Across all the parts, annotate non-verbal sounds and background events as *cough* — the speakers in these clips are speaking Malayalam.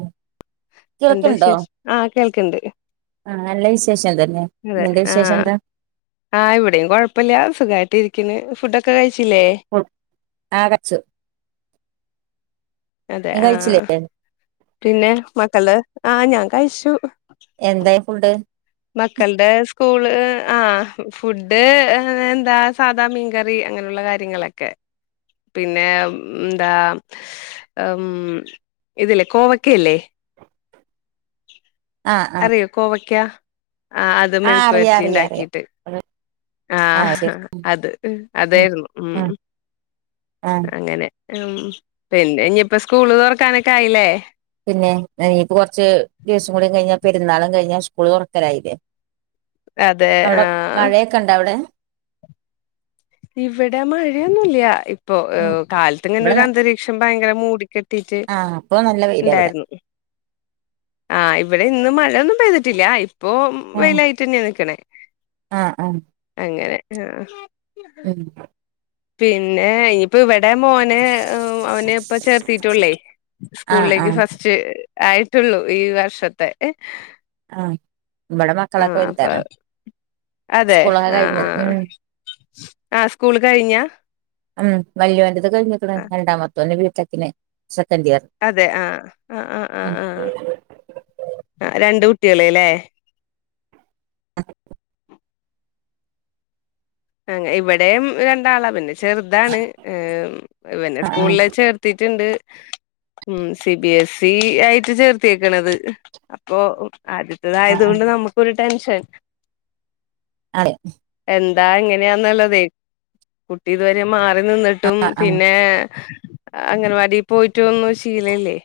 ആഹ് എന്താ വിശേഷം ആഹ് കേൾക്ക്ൺണ്ട് ആഹ് നല്ല വിശേഷം തന്നെ നിന്റെ ആഹ് വിശേഷംന്താ ആഹ് ഇവ്ടെയും കൊഴപ്പല്യ സുഖായിട്ടിരിക്ക്ണ് ഫുഡൊക്കെ കഴിച്ചില്ലേ ആഹ് കച്ചു അതെ നീ കഴിച്ചില്ലേ ആഹ് പിന്നെ മക്കള് ആഹ് ഞാൻ കഴിച്ചു എന്തായി ഫുഡ് മക്കൾടെ സ്കൂള് ആഹ് ഫുഡ് എന്താ സാദാ മീൻകറി അങ്ങനെള്ള കാര്യ ത്തിങ്ങളെക്കെ പിന്നെ ഉംന്താ അം ഇത് ല്ലേ കോവക്കെയല്ലേ ആഹ് ആഹ് അറിയോ കോവയ്ക്ക ആഹ് അത് ആഹ് മെഴുക്ക് അറിയാം വെര്റ്റിണ്ടാക്കീട്ട് *unintelligible* ആഹ് അത് അതായെര്ന്നു ഉം ആഹ് അങ്ങനെ ഉം പിന്നെ ഇഞ്ഞിപ്പ സ്കൂൾ തൊറക്കാനക്കെ ആയില്ലേ പിന്നെ എ ഈപ്പ കൊർച്ച് ദിവസകൂടി കഴിഞ്ഞാപെരുന്നാളു കഴിഞ്ഞാ സ്കൂൾ തൊറക്കലായിലേ അതെ അവ്ടെ ആഹ് മഴയൊക്കെണ്ടവ്ടെ ഇവിടെ മഴയൊന്നുല്ല്യ ഇപ്പൊ ഉം കാൽത്ത് ഇവിടെ ഇങ്ങനൊരു അന്തരീക്ഷം ഭയങ്കര മൂടികെ ട്ടീട്ട് ആഹ് ഇപ്പൊ നല്ല വെയിലാ ഇവിടെ ണ്ടാര്ന്നു ആഹ് ഇവ്ടെന്നും മഴന്നും പെയ്തിട്ടില്ല്യ ഇപ്പോ ആഹ് വെയിലായിറ്റ്ന്നെ നിക്ക്ണേ ആഹ് ആഹ് അങ്ങനെ ആഹ് എന്ത പിന്നെ ഇ പ്പ് ഇവടെ മോനെ അവനെപ്പ ചേർത്തി റ്റൊള്ളേ ആഹ് സ്കൂൾലേക്ക് ആഹ് ഫസ് ച്ച് ആയിട്ടൊള്ളൂ ഈ വർഷത്തെ എ ആഹ് ഇവടെ മക്കളൊക്കെ അപ്പൊ വല്താണ് സ്കൂളൊക്കെ കഴിഞ്ഞത് ഉം ആഹ് സ്കൂള് കഴിഞ്ഞാ ഉം വല്യോരത് കഴിഞ്ക്ക്ണ് രണ്ടാമത്തോന്ഞ്ഞി ബിടെക്ന് സെക്കൻൻ്റിയർ അതെ ആഹ് ആഹ് ആഹ് ആഹ് ആഹ് അഹ് രണ്ട് കുട്ടിയേള്ലേ അങ്ങേ ഇവിടെം രണ്ടാളാ പിന്നെ ചെർതാണ് ഹ് പിന്നെ ആഹ് ആഹ് സ്കൂൾല് ചേർത്തിറ്റ്ണ്ട് ഉം സി ബി എസ് ഇ ആയിറ്റ് ചേർത്തിക്ക്ണത് അപ്പൊ ആദ്യ ആഹ് തായത് പിന്നെക ആഹ് നമുക്കൊരു ടെൻഷൻ ആഹ് എന്താ ങ്ങനെന്ന്ള്ളതെയ് കുട്ടി ഇത് വരെ മാറി നിന്ന് ട്ടും ആഹ് ആഹ് പിന്നെ അഗനവാടി പോയിറ്റൊന്നും ശീലല്ലേ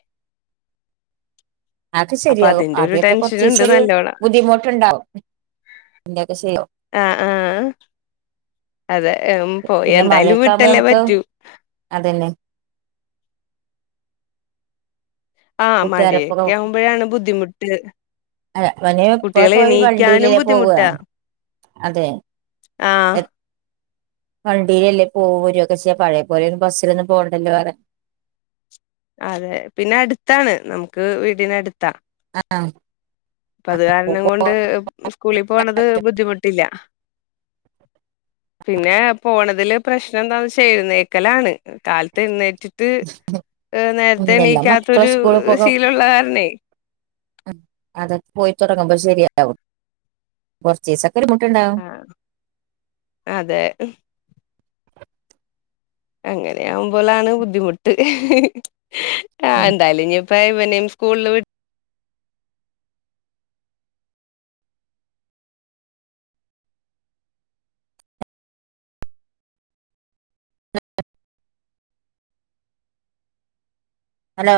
അത് അപ്പൊ ശെരിയാകും അതിന്റെ ഒരു അദ്യത്തെ ടെൻഷനുണ്ട് കൊർചിസൊര് നല്ലോണം ബുദ്ധിമുട്ട്ണ്ടാവും ആഹ് ആഹ് അതെ എം പോയി പിന്നെ എന്തായാലും മഴയൊക്കെ ആവുമ്പോ വിട്ടല്ലേ നമുക്ക് പറ്റൂ അതന്നെ ആഹ് കൂട്ടുകാരൊപ്പൊക്കെ മഴെക്ക്യാവുമ്പഴാണ് ബുദ്ധിമുട്ട് അല്ല അവന് *unintelligible* കുട്ടികളെ പോയി എണീക്കാനും വണ്ടില് പോവാ. ബുദ്ധിമുട്ടാ അതെ ആഹ് എ വണ്ടീലല്ലേ പോവും വെരൊക്കെ ചെയ്യാ പഴയ പോലൊ ബസ്സിലൊന്നും പോകണ്ടല്ലോ അറ അതെ പിന്നെ അടുത്താണ് നമുക്ക് വീടിനടുത്താ. അ ആഹ്. ഇപ്പ അത് കാരണം കൊണ്ട് സ്കൂളിൽ പോണത് ബുദ്ധിമുട്ടില്ല. പിന്നെ പോണതില് പ്രശ്നം എന്താന്ന് വെച്ച എഴുന്നേക്കലാണ് കാലത്ത് എഴുന്നേറ്റ് ട്ട് ഉം നേരത്തെ എല്ലാ മക്കളും എണീക്കാത്തൊരു സ്കൂളിൽ ശീലുള്ള കാരണെ അതൊക്ക് പോയി തുടങ്ങുമ്പ ശെരിയാവും കൊറച്ചീസൊക്കെരു ബുദ്ധിമുട്ടുണ്ടാവും അതെ. അങ്ങനെയാവുമ്പോലാണ് ബുദ്ധിമുട്ട് ആഹ് ഉം എന്തായാലും ഇ ഇപ്പ ഇവനെയും സ്കൂളിൽ വി ഹലോ.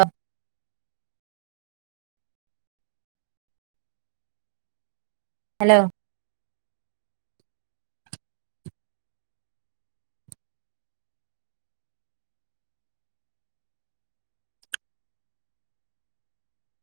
ഹലോ